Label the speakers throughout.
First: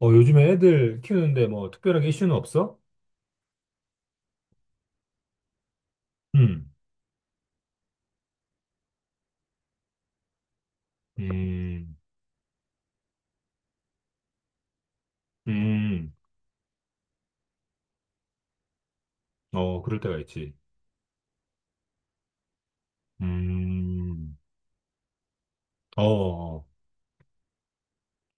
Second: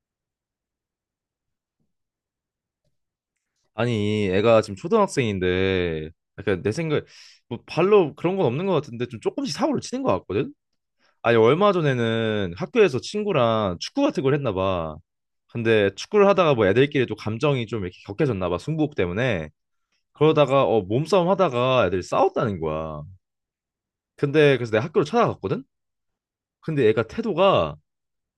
Speaker 1: 어, 요즘에 애들 키우는데 뭐 특별하게 이슈는 없어?
Speaker 2: 아니, 애가 지금 초등학생인데, 약간
Speaker 1: 음.
Speaker 2: 내 생각에, 뭐 발로 그런 건 없는 것 같은데, 좀 조금씩 사고를 치는 것 같거든? 아니, 얼마
Speaker 1: 음.
Speaker 2: 전에는 학교에서 친구랑 축구 같은 걸 했나 봐. 근데
Speaker 1: 음.
Speaker 2: 축구를 하다가 뭐 애들끼리 또 감정이 좀 이렇게 격해졌나 봐, 승부욕 때문에.
Speaker 1: 어, 그럴 때가 있지.
Speaker 2: 그러다가, 몸싸움 하다가 애들이 싸웠다는 거야.
Speaker 1: 음.
Speaker 2: 근데 그래서 내가 학교를 찾아갔거든?
Speaker 1: 어, 어.
Speaker 2: 근데 애가 태도가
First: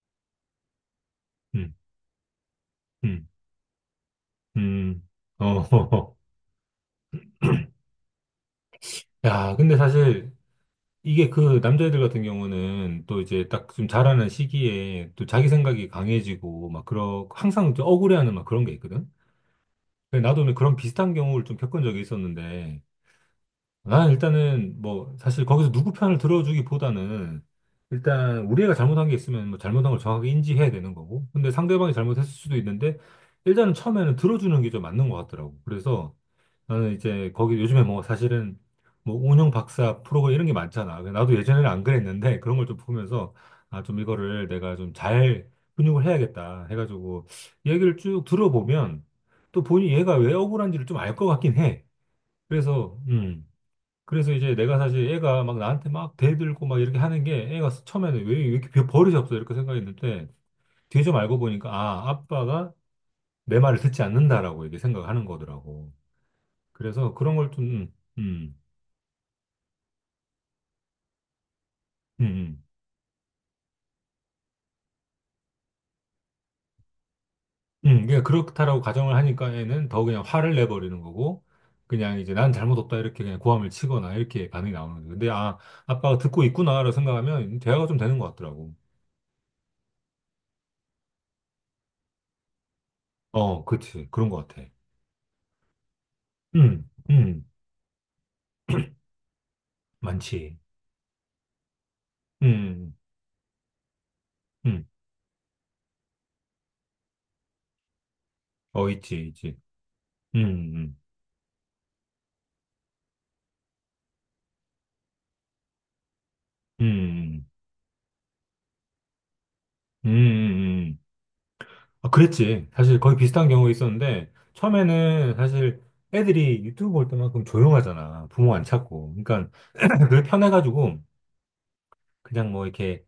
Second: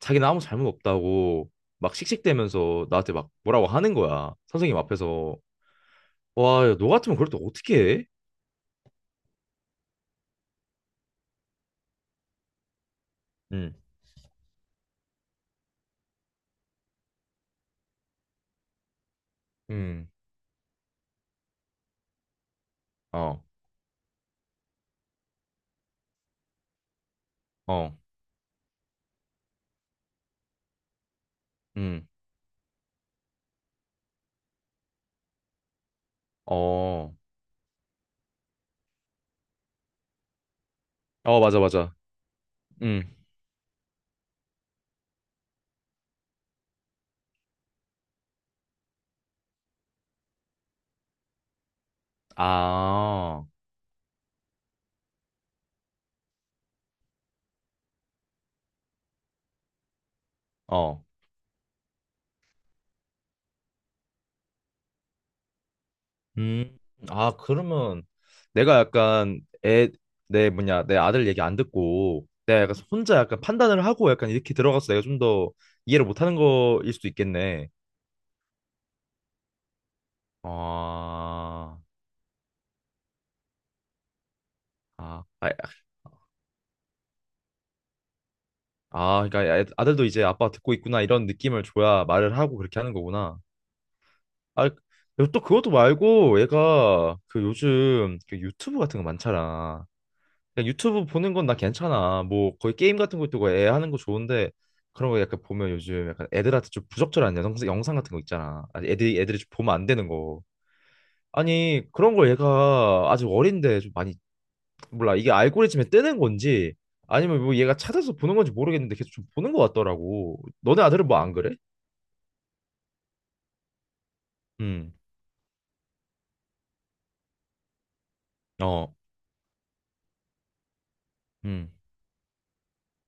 Speaker 2: 자기는 아무 잘못 없다고
Speaker 1: 음.
Speaker 2: 막 씩씩대면서 나한테
Speaker 1: 음.
Speaker 2: 막 뭐라고 하는 거야. 선생님
Speaker 1: 음.
Speaker 2: 앞에서.
Speaker 1: 어.
Speaker 2: 와, 야, 너 같으면 그럴 때 어떻게 해?
Speaker 1: 야, 근데 사실 이게 그 남자애들 같은 경우는 또 이제 딱
Speaker 2: 음.
Speaker 1: 좀 자라는 시기에 또 자기 생각이 강해지고 막 그런, 항상 좀 억울해하는 막 그런 게 있거든?
Speaker 2: 음,
Speaker 1: 근데 나도 오늘 그런 비슷한 경우를 좀 겪은 적이 있었는데
Speaker 2: 어,
Speaker 1: 아, 일단은 뭐 사실 거기서 누구 편을 들어주기보다는
Speaker 2: 어,
Speaker 1: 일단 우리가 잘못한 게 있으면 뭐 잘못한 걸 정확하게 인지해야 되는 거고. 근데 상대방이
Speaker 2: 음,
Speaker 1: 잘못했을 수도 있는데 일단은 처음에는 들어주는 게 좀 맞는 것 같더라고. 그래서 나는
Speaker 2: 어,
Speaker 1: 이제 거기 요즘에 뭐 사실은 뭐 운영 박사 프로가 이런 게 많잖아. 나도
Speaker 2: 어, 맞아,
Speaker 1: 예전에는 안
Speaker 2: 맞아.
Speaker 1: 그랬는데 그런 걸 좀
Speaker 2: 음,
Speaker 1: 보면서 아, 좀 이거를 내가 좀 잘 근육을 해야겠다 해가지고 얘기를 쭉 들어보면 또 본인 얘가 왜 억울한지를 좀 알 것 같긴 해. 그래서
Speaker 2: 아,
Speaker 1: 그래서 이제 내가 사실 애가 막 나한테 막 대들고 막 이렇게 하는 게 애가 처음에는 왜, 이렇게 버릇이 없어 이렇게 생각했는데 뒤에
Speaker 2: 어,
Speaker 1: 좀 알고 보니까 아, 아빠가 내 말을 듣지 않는다라고 이렇게 생각하는 거더라고.
Speaker 2: 음,
Speaker 1: 그래서
Speaker 2: 아,
Speaker 1: 그런 걸 좀,
Speaker 2: 그러면
Speaker 1: 음.
Speaker 2: 내가 약간 애, 내 뭐냐, 내 아들 얘기 안
Speaker 1: 음.
Speaker 2: 듣고 내가
Speaker 1: 음.
Speaker 2: 약간 혼자 약간 판단을 하고 약간 이렇게 들어가서 내가 좀 더 이해를 못하는 거일 수도 있겠네.
Speaker 1: 음. 그냥 그렇다라고 가정을 하니까 애는 더 그냥 화를 내버리는 거고
Speaker 2: 아,
Speaker 1: 그냥 이제 난 잘못 없다 이렇게 그냥 고함을 치거나 이렇게 반응이 나오는 거지.
Speaker 2: 아,
Speaker 1: 근데
Speaker 2: 아,
Speaker 1: 아, 아빠가 듣고 있구나라고 생각하면 대화가 좀 되는 것 같더라고.
Speaker 2: 아, 그러니까 아들도 이제 아빠 듣고 있구나 이런 느낌을 줘야 말을 하고 그렇게 하는 거구나.
Speaker 1: 어, 그렇지. 그런 것 같아.
Speaker 2: 아, 그리고 또 그것도 말고
Speaker 1: 음.
Speaker 2: 얘가 그
Speaker 1: 음.
Speaker 2: 요즘 그 유튜브 같은 거 많잖아.
Speaker 1: 많지.
Speaker 2: 그냥 유튜브 보는 건 나 괜찮아. 뭐 거의
Speaker 1: 음.
Speaker 2: 게임 같은 것도 그애 하는 거 좋은데
Speaker 1: 음.
Speaker 2: 그런 거 약간 보면 요즘 약간 애들한테 좀 부적절한 영상 같은 거 있잖아. 아니,
Speaker 1: 어,
Speaker 2: 애들이
Speaker 1: 있지,
Speaker 2: 애들이 좀
Speaker 1: 있지.
Speaker 2: 보면 안 되는 거.
Speaker 1: 음.
Speaker 2: 아니 그런 걸 얘가 아직 어린데 좀 많이 몰라 이게 알고리즘에 뜨는 건지
Speaker 1: 음.
Speaker 2: 아니면
Speaker 1: 음.
Speaker 2: 뭐 얘가 찾아서 보는 건지 모르겠는데 계속 좀 보는 것
Speaker 1: 음. 음.
Speaker 2: 같더라고. 너네
Speaker 1: 음. 음.
Speaker 2: 아들은 뭐 안 그래?
Speaker 1: 아, 그랬지. 사실 거의 비슷한 경우 있었는데,
Speaker 2: 음,
Speaker 1: 처음에는 사실 애들이 유튜브 볼 때만큼 조용하잖아. 부모 안
Speaker 2: 어,
Speaker 1: 찾고. 그러니까, 그게 편해가지고,
Speaker 2: 음,
Speaker 1: 그냥 뭐 이렇게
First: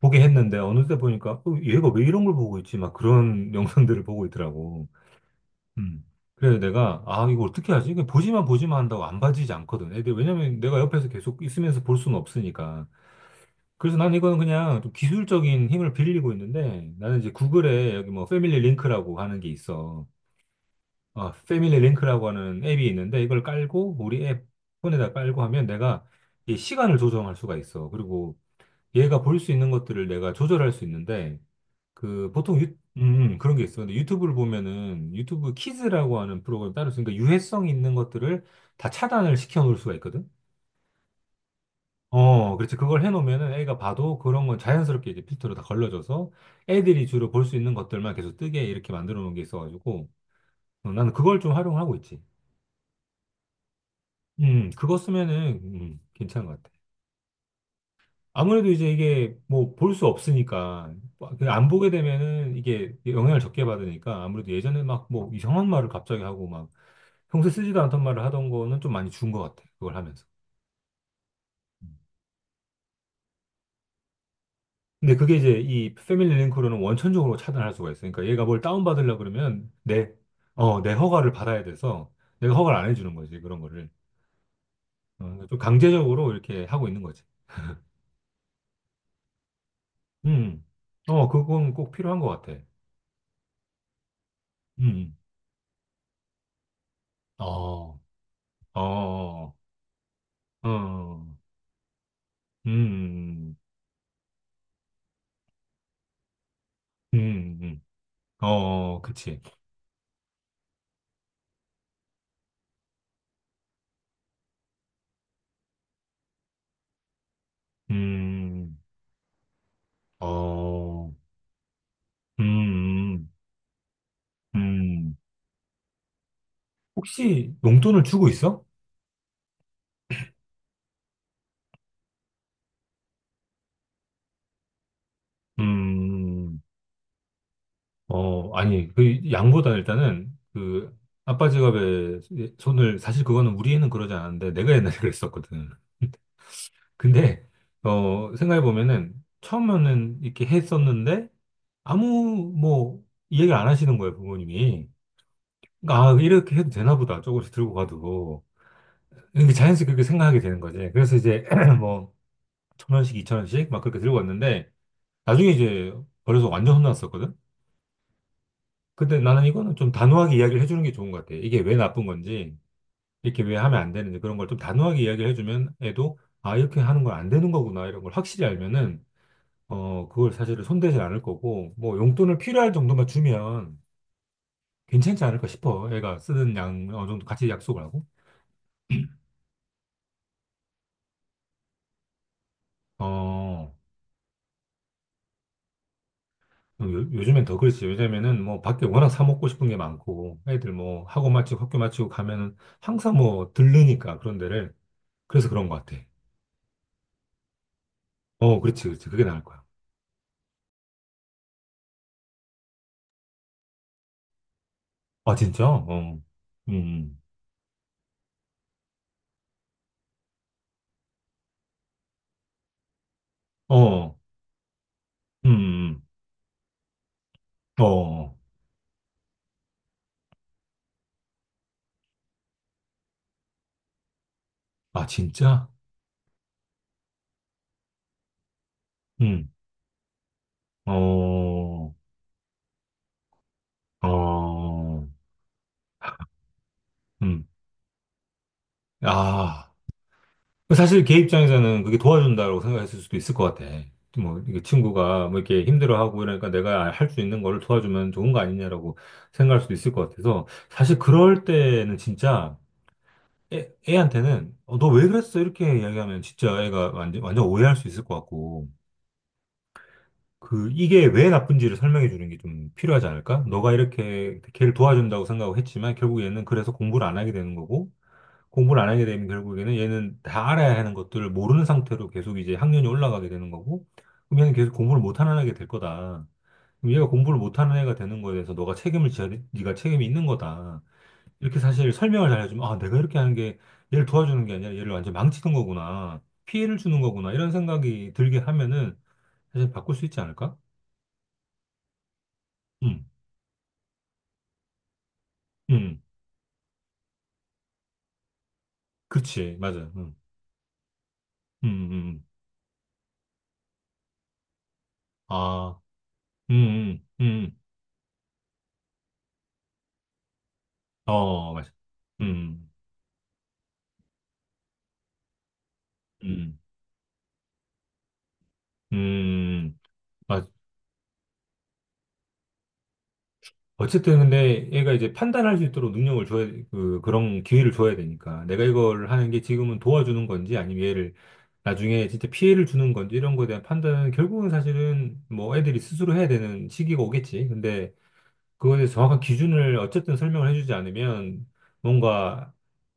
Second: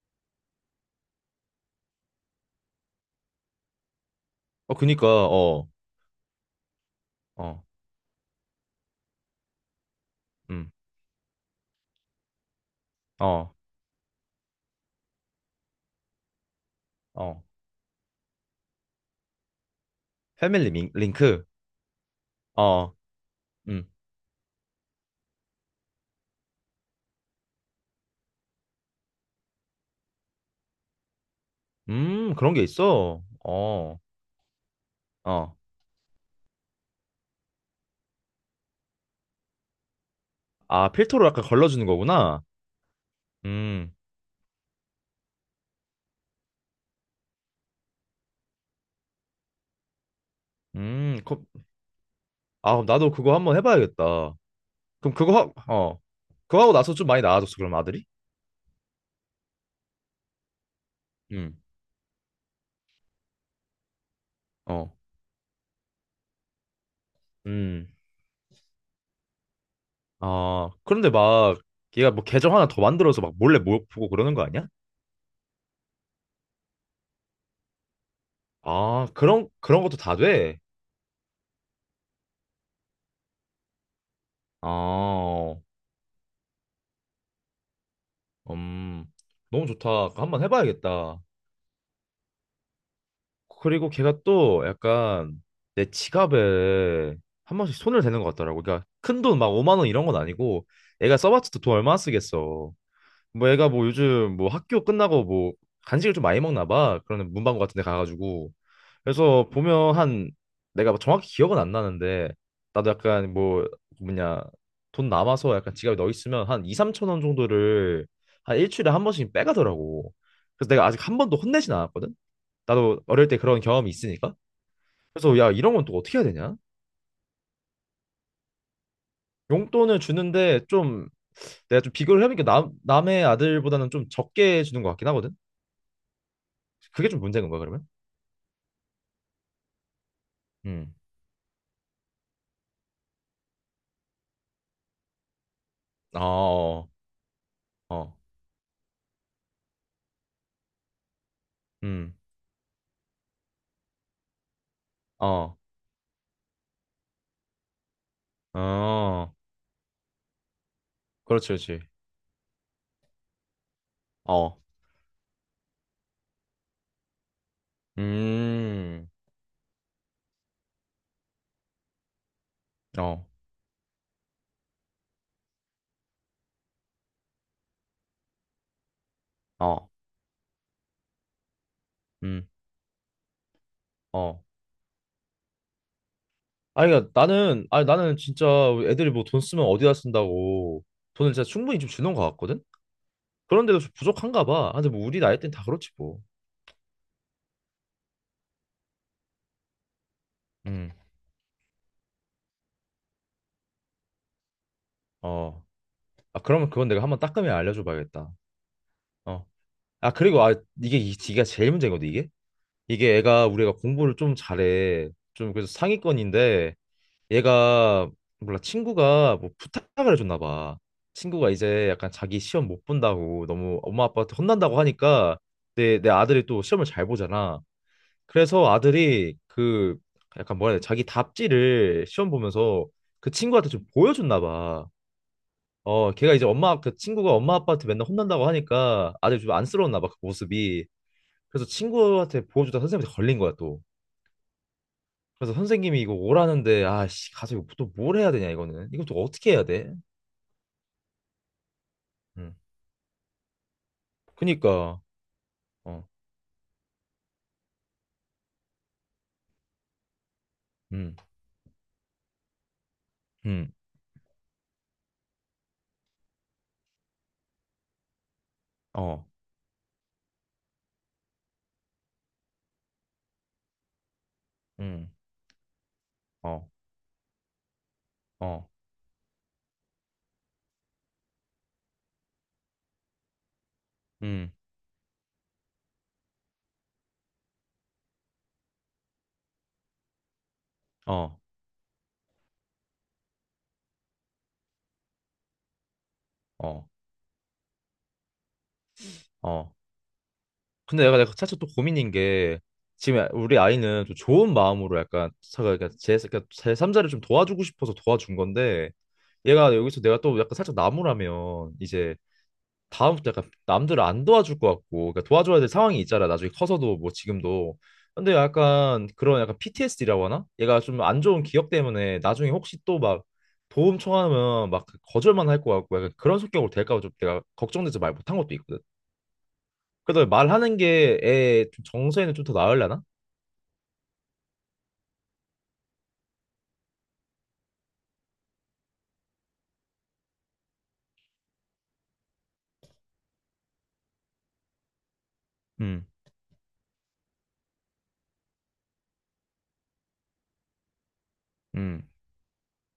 Speaker 1: 보게 했는데, 어느새 보니까, 어, 얘가 왜 이런 걸 보고 있지? 막 그런 영상들을 보고
Speaker 2: 어
Speaker 1: 있더라고.
Speaker 2: 그니까 어,
Speaker 1: 음. 그래서 내가, 아, 이거
Speaker 2: 어,
Speaker 1: 어떻게 하지? 그냥 보지만 한다고 안 봐지지 않거든. 애들, 왜냐면
Speaker 2: 음.
Speaker 1: 내가 옆에서 계속 있으면서 볼 수는 없으니까.
Speaker 2: 어,
Speaker 1: 그래서 난 이거는 그냥 좀 기술적인 힘을 빌리고 있는데 나는 이제
Speaker 2: 어,
Speaker 1: 구글에 여기 뭐 패밀리 링크라고 하는 게 있어.
Speaker 2: 패밀리
Speaker 1: 아,
Speaker 2: 링크,
Speaker 1: 패밀리 링크라고 하는 앱이
Speaker 2: 어,
Speaker 1: 있는데 이걸
Speaker 2: 음,
Speaker 1: 깔고 우리 앱 폰에다 깔고 하면 내가 이 시간을 조정할 수가 있어. 그리고 얘가 볼 수 있는 것들을 내가 조절할 수 있는데 그
Speaker 2: 그런
Speaker 1: 보통
Speaker 2: 게
Speaker 1: 유,
Speaker 2: 있어.
Speaker 1: 음. 그런 게 있어. 근데
Speaker 2: 어,
Speaker 1: 유튜브를 보면은 유튜브
Speaker 2: 어,
Speaker 1: 키즈라고 하는 프로그램 따로 있으니까 유해성 있는 것들을 다 차단을 시켜 놓을 수가 있거든.
Speaker 2: 아, 필터로 약간 걸러주는 거구나.
Speaker 1: 어, 그렇지. 그걸 해놓으면은 애가
Speaker 2: 음,
Speaker 1: 봐도 그런 건 자연스럽게 이제 필터로 다 걸러져서 애들이 주로 볼 수 있는 것들만 계속 뜨게 이렇게 만들어 놓은 게 있어가지고 어, 나는 그걸
Speaker 2: 그,
Speaker 1: 좀 활용하고 있지.
Speaker 2: 아, 그럼 나도 그거 한번 해봐야겠다.
Speaker 1: 그거
Speaker 2: 그럼 그거
Speaker 1: 쓰면은
Speaker 2: 하, 어,
Speaker 1: 괜찮은 것
Speaker 2: 그거
Speaker 1: 같아.
Speaker 2: 하고 나서 좀 많이 나아졌어, 그럼 아들이?
Speaker 1: 아무래도 이제 이게 뭐 볼 수 없으니까 뭐 그
Speaker 2: 음,
Speaker 1: 안 보게 되면은 이게 영향을 적게 받으니까 아무래도 예전에
Speaker 2: 어,
Speaker 1: 막 뭐 이상한 말을 갑자기 하고 막 평소에 쓰지도
Speaker 2: 음,
Speaker 1: 않던 말을 하던 거는 좀 많이 준 것 같아. 그걸 하면서.
Speaker 2: 아, 그런데 막 얘가 뭐 계정 하나 더 만들어서 막 몰래 모 보고 그러는 거 아니야?
Speaker 1: 근데 그게 이제 이 패밀리 링크로는 원천적으로 차단할 수가 있어요. 그러니까 얘가 뭘
Speaker 2: 아,
Speaker 1: 다운받으려고
Speaker 2: 그런
Speaker 1: 그러면
Speaker 2: 그런 것도
Speaker 1: 내,
Speaker 2: 다 돼.
Speaker 1: 어, 내 허가를 받아야 돼서 내가 허가를 안 해주는 거지, 그런 거를. 어, 그러니까 좀
Speaker 2: 아,
Speaker 1: 강제적으로 이렇게 하고 있는 거지.
Speaker 2: 음, 너무 좋다. 한번
Speaker 1: 음.
Speaker 2: 해봐야겠다.
Speaker 1: 어, 그건 꼭 필요한 것 같아.
Speaker 2: 그리고 걔가 또
Speaker 1: 음.
Speaker 2: 약간 내 지갑에 한 번씩
Speaker 1: 어,
Speaker 2: 손을 대는 것 같더라고. 그러니까 큰 돈 막
Speaker 1: 어,
Speaker 2: 5만 원 이런 건 아니고 애가
Speaker 1: 어.
Speaker 2: 써봤자 또 돈 얼마나 쓰겠어. 뭐
Speaker 1: 음.
Speaker 2: 애가 뭐 요즘 뭐 학교 끝나고 뭐 간식을 좀 많이 먹나 봐. 그러는 문방구
Speaker 1: 음.
Speaker 2: 같은
Speaker 1: 음.
Speaker 2: 데
Speaker 1: 어,
Speaker 2: 가가지고.
Speaker 1: 어, 그치.
Speaker 2: 그래서 보면 한 내가 정확히 기억은 안 나는데 나도 약간 뭐 뭐냐 돈 남아서 약간 지갑에 넣어 있으면 한 2, 3천 원 정도를 한
Speaker 1: 음.
Speaker 2: 일주일에 한 번씩 빼가더라고. 그래서 내가 아직
Speaker 1: 어.
Speaker 2: 한 번도 혼내진 않았거든. 나도 어릴
Speaker 1: 음.
Speaker 2: 때 그런 경험이 있으니까.
Speaker 1: 음. 음.
Speaker 2: 그래서 야, 이런 건 또 어떻게 해야 되냐?
Speaker 1: 혹시 용돈을 주고 있어?
Speaker 2: 용돈을 주는데 좀 내가 좀 비교를 해보니까 남, 남의 아들보다는 좀 적게 주는 것 같긴 하거든?
Speaker 1: 음.
Speaker 2: 그게 좀 문제인 건가, 그러면?
Speaker 1: 어, 아니, 그 양보다 일단은 그
Speaker 2: 음.
Speaker 1: 아빠 지갑에 손을 사실 그거는 우리 애는 그러지 않았는데 내가 옛날에 그랬었거든.
Speaker 2: 어, 어,
Speaker 1: 근데
Speaker 2: 어,
Speaker 1: 어, 생각해 보면은 처음에는 이렇게 했었는데
Speaker 2: 음,
Speaker 1: 아무 뭐 이야기를 안 하시는 거예요, 부모님이.
Speaker 2: 어,
Speaker 1: 그러니까 아, 이렇게 해도 되나 보다. 조금씩 들고 가도.
Speaker 2: 어,
Speaker 1: 이게 자연스럽게 그렇게 생각하게 되는 거지. 그래서 이제
Speaker 2: 그렇지, 그렇지.
Speaker 1: 뭐 천 원씩, 이천 원씩 막 그렇게 들고
Speaker 2: 어,
Speaker 1: 왔는데 나중에 이제 어려서 완전 혼났었거든.
Speaker 2: 음,
Speaker 1: 근데 나는 이거는 좀 단호하게 이야기를 해주는 게 좋은 것 같아. 이게 왜 나쁜 건지.
Speaker 2: 어,
Speaker 1: 이렇게 왜 하면 안 되는지 그런 걸 좀 단호하게 이야기를 해주면 애도 아, 이렇게 하는 건 안 되는 거구나 이런 걸 확실히 알면은
Speaker 2: 어,
Speaker 1: 어, 그걸 사실은 손대지 않을 거고 뭐 용돈을
Speaker 2: 음,
Speaker 1: 필요할 정도만 주면
Speaker 2: 어.
Speaker 1: 괜찮지 않을까 싶어. 애가 쓰는 양
Speaker 2: 아니,
Speaker 1: 어느
Speaker 2: 그러니까
Speaker 1: 정도 같이
Speaker 2: 나는,
Speaker 1: 약속을
Speaker 2: 아니,
Speaker 1: 하고.
Speaker 2: 나는 진짜 애들이 뭐 돈 쓰면 어디다 쓴다고 돈을 진짜 충분히 좀 주는 것 같거든?
Speaker 1: 어,
Speaker 2: 그런데도 좀 부족한가 봐. 아, 근데 뭐 우리 나이 때는 다 그렇지 뭐.
Speaker 1: 요, 요즘엔 더 그렇지. 요즘에는 뭐 밖에 워낙 사 먹고 싶은 게 많고 애들
Speaker 2: 음.
Speaker 1: 뭐 학원 마치고 학교 마치고 가면은 항상 뭐 들르니까 그런 데를. 그래서
Speaker 2: 어.
Speaker 1: 그런 것 같아.
Speaker 2: 아, 그러면 그건 내가 한번 따끔히 알려줘 봐야겠다.
Speaker 1: 어, 그렇지, 그렇지. 그게 나을
Speaker 2: 어.
Speaker 1: 거야.
Speaker 2: 아, 그리고 아, 이게 제일 문제거든, 이게. 이게 애가 우리가 공부를 좀 잘해.
Speaker 1: 아,
Speaker 2: 좀
Speaker 1: 진짜?
Speaker 2: 그래서 상위권인데 얘가 몰라 친구가 뭐 부탁을 해줬나 봐. 친구가 이제 약간 자기 시험 못 본다고 너무 엄마
Speaker 1: 어음어음
Speaker 2: 아빠한테 혼난다고 하니까 내 아들이 또 시험을 잘 보잖아.
Speaker 1: 어,
Speaker 2: 그래서 아들이 그 약간 뭐라 해야 돼? 자기 답지를 시험 보면서 그 친구한테 좀 보여줬나 봐.
Speaker 1: 아, 진짜?
Speaker 2: 어, 걔가 이제 엄마, 그 친구가 엄마 아빠한테 맨날 혼난다고 하니까 아들
Speaker 1: 음.
Speaker 2: 좀 안쓰러웠나 봐, 그 모습이. 그래서
Speaker 1: 어.
Speaker 2: 친구한테 보여주다 선생님한테 걸린 거야, 또.
Speaker 1: 어.
Speaker 2: 그래서 선생님이 이거 오라는데, 아, 씨,
Speaker 1: 음.
Speaker 2: 가서 이거 또 뭘 해야 되냐, 이거는. 이거 또 어떻게 해야
Speaker 1: 아.
Speaker 2: 돼?
Speaker 1: 사실 걔 입장에서는 그게
Speaker 2: 음.
Speaker 1: 도와준다고 생각했을 수도 있을 것 같아. 뭐, 이게
Speaker 2: 그니까,
Speaker 1: 친구가 뭐 이렇게
Speaker 2: 어,
Speaker 1: 힘들어하고 이러니까 내가 할 수 있는 거를 도와주면 좋은 거 아니냐라고 생각할 수도 있을 것 같아서 사실
Speaker 2: 음,
Speaker 1: 그럴 때는 진짜 애,
Speaker 2: 음,
Speaker 1: 애한테는 어, 너왜 그랬어? 이렇게 이야기하면 진짜 애가 완전, 완전 오해할 수 있을 것 같고.
Speaker 2: 어,
Speaker 1: 그, 이게 왜 나쁜지를 설명해 주는 게 좀 필요하지 않을까? 너가 이렇게 걔를
Speaker 2: 음,
Speaker 1: 도와준다고 생각을 했지만 결국 얘는
Speaker 2: 어,
Speaker 1: 그래서 공부를 안 하게 되는 거고,
Speaker 2: 어,
Speaker 1: 공부를 안 하게 되면 결국에는 얘는 다 알아야 하는 것들을 모르는 상태로 계속 이제 학년이 올라가게 되는 거고, 그럼
Speaker 2: 음,
Speaker 1: 얘는 계속 공부를 못하는 애가 될 거다. 그럼 얘가 공부를 못하는 애가 되는 거에 대해서 너가 책임을 져야, 돼. 네가 책임이 있는 거다.
Speaker 2: 어,
Speaker 1: 이렇게 사실 설명을 잘 해주면, 아, 내가 이렇게 하는 게 얘를 도와주는 게 아니라 얘를 완전 망치는 거구나. 피해를
Speaker 2: 어,
Speaker 1: 주는 거구나. 이런 생각이 들게 하면은 사실
Speaker 2: 어.
Speaker 1: 바꿀 수 있지 않을까?
Speaker 2: 근데 내가 내가 사실 또 고민인 게
Speaker 1: 음.
Speaker 2: 지금 우리 아이는 좀 좋은 마음으로 약간 제가
Speaker 1: 음,
Speaker 2: 제 그러니까 제삼자를 좀 도와주고 싶어서 도와준 건데
Speaker 1: 그렇지,
Speaker 2: 얘가
Speaker 1: 맞아.
Speaker 2: 여기서
Speaker 1: 음.
Speaker 2: 내가 또 약간 살짝
Speaker 1: 음.
Speaker 2: 나무라면
Speaker 1: 음.
Speaker 2: 이제
Speaker 1: 음.
Speaker 2: 다음부터 약간 남들을 안 도와줄 것 같고 그러니까 도와줘야 될
Speaker 1: 아,
Speaker 2: 상황이 있잖아 나중에
Speaker 1: 음.
Speaker 2: 커서도
Speaker 1: 음.
Speaker 2: 뭐
Speaker 1: 음. 음.
Speaker 2: 지금도 근데 약간 그런 약간 PTSD라고 하나? 얘가 좀 안 좋은
Speaker 1: 어,
Speaker 2: 기억
Speaker 1: 맞아.
Speaker 2: 때문에 나중에
Speaker 1: 음.
Speaker 2: 혹시 또 막 도움 청하면 막 거절만 할 것 같고 약간 그런
Speaker 1: 음.
Speaker 2: 성격으로 될까 봐 좀 내가 걱정돼서 말 못한 것도 있거든.
Speaker 1: 음.
Speaker 2: 그래도
Speaker 1: 맞.
Speaker 2: 말하는 게 애 정서에는 좀 더 나으려나?
Speaker 1: 어쨌든 근데 얘가 이제 판단할 수 있도록 능력을 줘야, 그, 그런 기회를 줘야 되니까. 내가 이걸 하는 게 지금은 도와주는 건지 아니면 얘를 나중에 진짜 피해를 주는 건지 이런 거에 대한 판단은 결국은 사실은 뭐 애들이
Speaker 2: 음,
Speaker 1: 스스로 해야 되는 시기가 오겠지. 근데 그거에 대해서 정확한 기준을 어쨌든 설명을 해주지 않으면
Speaker 2: 음,
Speaker 1: 뭔가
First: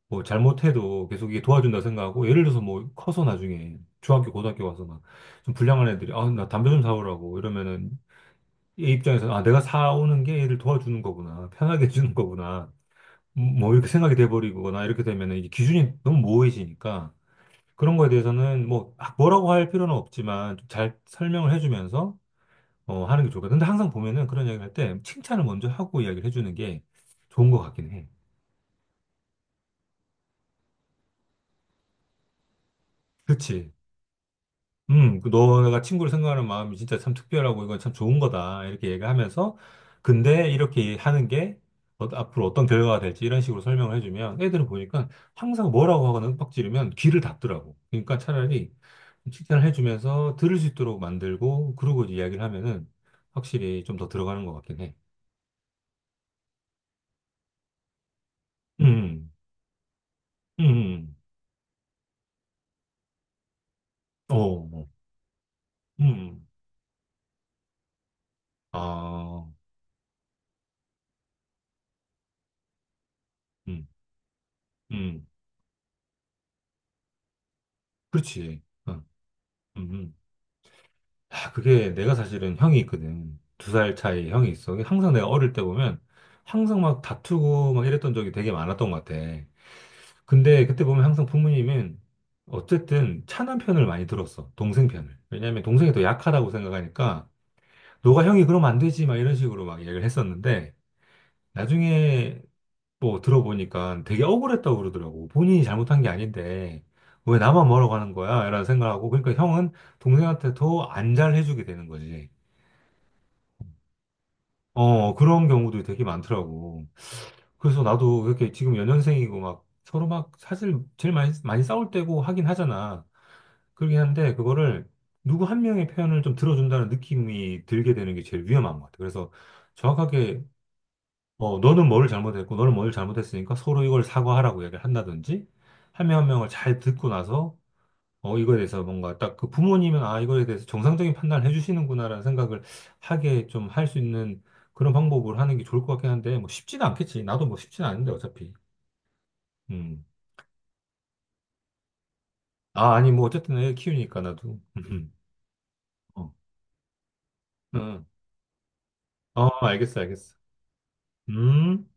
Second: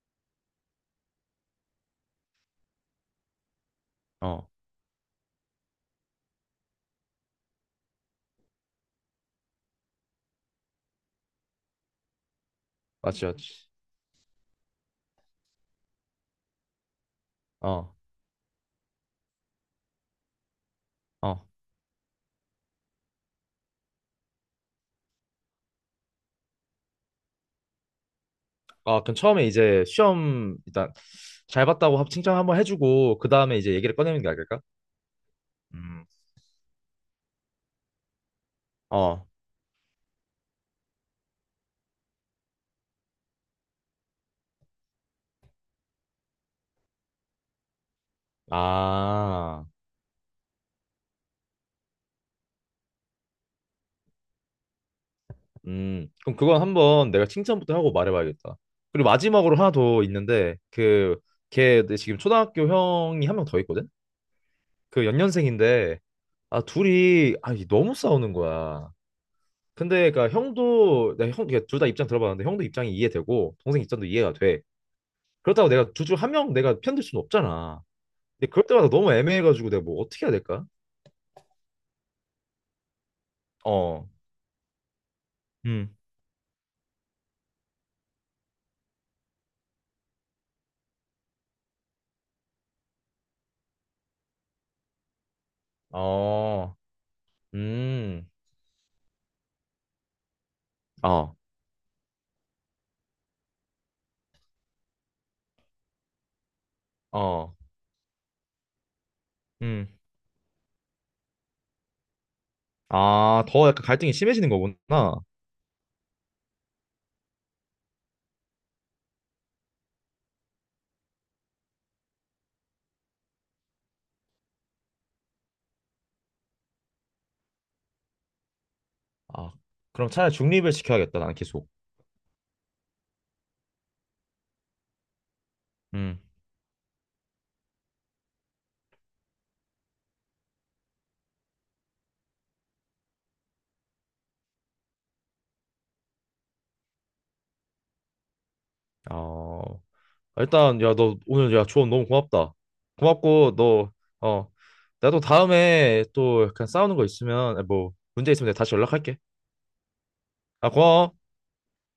Speaker 1: 뭐 잘못해도 계속 이게 도와준다 생각하고 예를 들어서 뭐 커서 나중에 중학교
Speaker 2: 어,
Speaker 1: 고등학교 가서 막 좀 불량한 애들이 아 나 담배 좀 사오라고 이러면은 얘 입장에서 아 내가 사오는 게 얘를 도와주는 거구나 편하게 해주는 거구나 뭐
Speaker 2: 맞지, 맞지.
Speaker 1: 뭐 이렇게 생각이 돼버리거나 이렇게 되면은 이제 기준이 너무 모호해지니까
Speaker 2: 어,
Speaker 1: 그런 거에 대해서는 뭐 아, 뭐라고 할 필요는 없지만 좀잘
Speaker 2: 어,
Speaker 1: 설명을 해주면서 어 하는 게 좋을 것 같아. 근데 항상 보면은 그런 이야기를 할 때 칭찬을 먼저 하고 이야기를 해주는 게 좋은 것 같긴 해.
Speaker 2: 아, 그럼 처음에 이제 시험 일단 잘 봤다고 칭찬 한번 해주고 그 다음에
Speaker 1: 그치.
Speaker 2: 이제 얘기를 꺼내는 게 나을까?
Speaker 1: 그 너가
Speaker 2: 음,
Speaker 1: 친구를 생각하는 마음이 진짜 참 특별하고 이건 참 좋은 거다. 이렇게
Speaker 2: 어,
Speaker 1: 얘기하면서, 근데 이렇게 하는 게 앞으로 어떤 결과가 될지 이런 식으로 설명을 해주면 애들은 보니까 항상 뭐라고 하거나 윽박 지르면 귀를 닫더라고. 그러니까 차라리 칭찬을
Speaker 2: 아,
Speaker 1: 해주면서 들을 수 있도록 만들고 그러고 이제 이야기를 하면은 확실히 좀 더 들어가는 것 같긴 해.
Speaker 2: 그럼 그건 한번 내가 칭찬부터 하고 말해봐야겠다. 그리고
Speaker 1: 음.
Speaker 2: 마지막으로 하나 더 있는데,
Speaker 1: 음.
Speaker 2: 그, 걔 지금 초등학교 형이 한 명 더 있거든?
Speaker 1: 어, 어, 뭐.
Speaker 2: 그 연년생인데,
Speaker 1: 음.
Speaker 2: 아, 둘이, 아, 이게 너무 싸우는 거야.
Speaker 1: 아.
Speaker 2: 근데 그러니까 형도 내가 형 둘 다 입장 들어봤는데 형도 입장이 이해되고 동생
Speaker 1: 음.
Speaker 2: 입장도 이해가 돼.
Speaker 1: 음.
Speaker 2: 그렇다고 내가 둘 중 한 명 내가 편들 수는 없잖아. 근데
Speaker 1: 그렇지.
Speaker 2: 그럴 때마다
Speaker 1: 어.
Speaker 2: 너무 애매해가지고 내가
Speaker 1: 음.
Speaker 2: 뭐
Speaker 1: 음.
Speaker 2: 어떻게 해야 될까?
Speaker 1: 아, 그게 내가 사실은 형이 있거든. 두 살
Speaker 2: 어,
Speaker 1: 차이 형이 있어. 항상 내가 어릴 때
Speaker 2: 음,
Speaker 1: 보면 항상 막 다투고 막 이랬던 적이 되게 많았던 것 같아. 근데 그때 보면 항상 부모님은 어쨌든 차남 편을 많이 들었어. 동생 편을. 왜냐면 동생이 더 약하다고
Speaker 2: 어,
Speaker 1: 생각하니까 너가
Speaker 2: 음,
Speaker 1: 형이 그러면 안 되지 막 이런 식으로 막 얘기를 했었는데
Speaker 2: 어,
Speaker 1: 나중에 뭐 들어보니까 되게 억울했다고 그러더라고. 본인이 잘못한 게 아닌데 왜
Speaker 2: 어,
Speaker 1: 나만 뭐라고 하는 거야? 이런 생각하고 그러니까 형은
Speaker 2: 음.
Speaker 1: 동생한테 더 안 잘해주게 되는 거지.
Speaker 2: 아, 더 약간 갈등이 심해지는
Speaker 1: 어,
Speaker 2: 거구나.
Speaker 1: 그런 경우도 되게 많더라고. 그래서 나도 이렇게 지금 연년생이고 막 서로 막 사실 제일 많이, 많이 싸울 때고 하긴 하잖아. 그러긴 한데 그거를 누구 한 명의 표현을 좀 들어준다는 느낌이 들게 되는 게 제일 위험한 것 같아. 그래서
Speaker 2: 아, 그럼 차라리
Speaker 1: 정확하게
Speaker 2: 중립을 시켜야겠다. 나는
Speaker 1: 어,
Speaker 2: 계속.
Speaker 1: 너는 뭐를 잘못했고 너는 뭘 잘못했으니까 서로 이걸 사과하라고 얘기를 한다든지 한 명
Speaker 2: 음,
Speaker 1: 한 명을 잘 듣고 나서 어, 이거에 대해서 뭔가 딱 그 부모님은 아, 이거에 대해서 정상적인 판단을 해주시는구나라는 생각을 하게 좀 할 수 있는 그런 방법을 하는 게 좋을 것 같긴 한데, 뭐 쉽지는 않겠지. 나도 뭐 쉽지는 않은데, 어차피.
Speaker 2: 어.
Speaker 1: 음.
Speaker 2: 아, 일단 야 너 오늘 야 조언 너무 고맙다.
Speaker 1: 아, 아니, 뭐
Speaker 2: 고맙고
Speaker 1: 어쨌든 애
Speaker 2: 너
Speaker 1: 키우니까
Speaker 2: 어
Speaker 1: 나도.
Speaker 2: 나도 다음에
Speaker 1: 어,
Speaker 2: 또 그냥 싸우는 거 있으면 아, 뭐
Speaker 1: 응.
Speaker 2: 문제 있으면 내가 다시 연락할게.
Speaker 1: 어, 알겠어, 알겠어.
Speaker 2: 아 고마워.
Speaker 1: 음.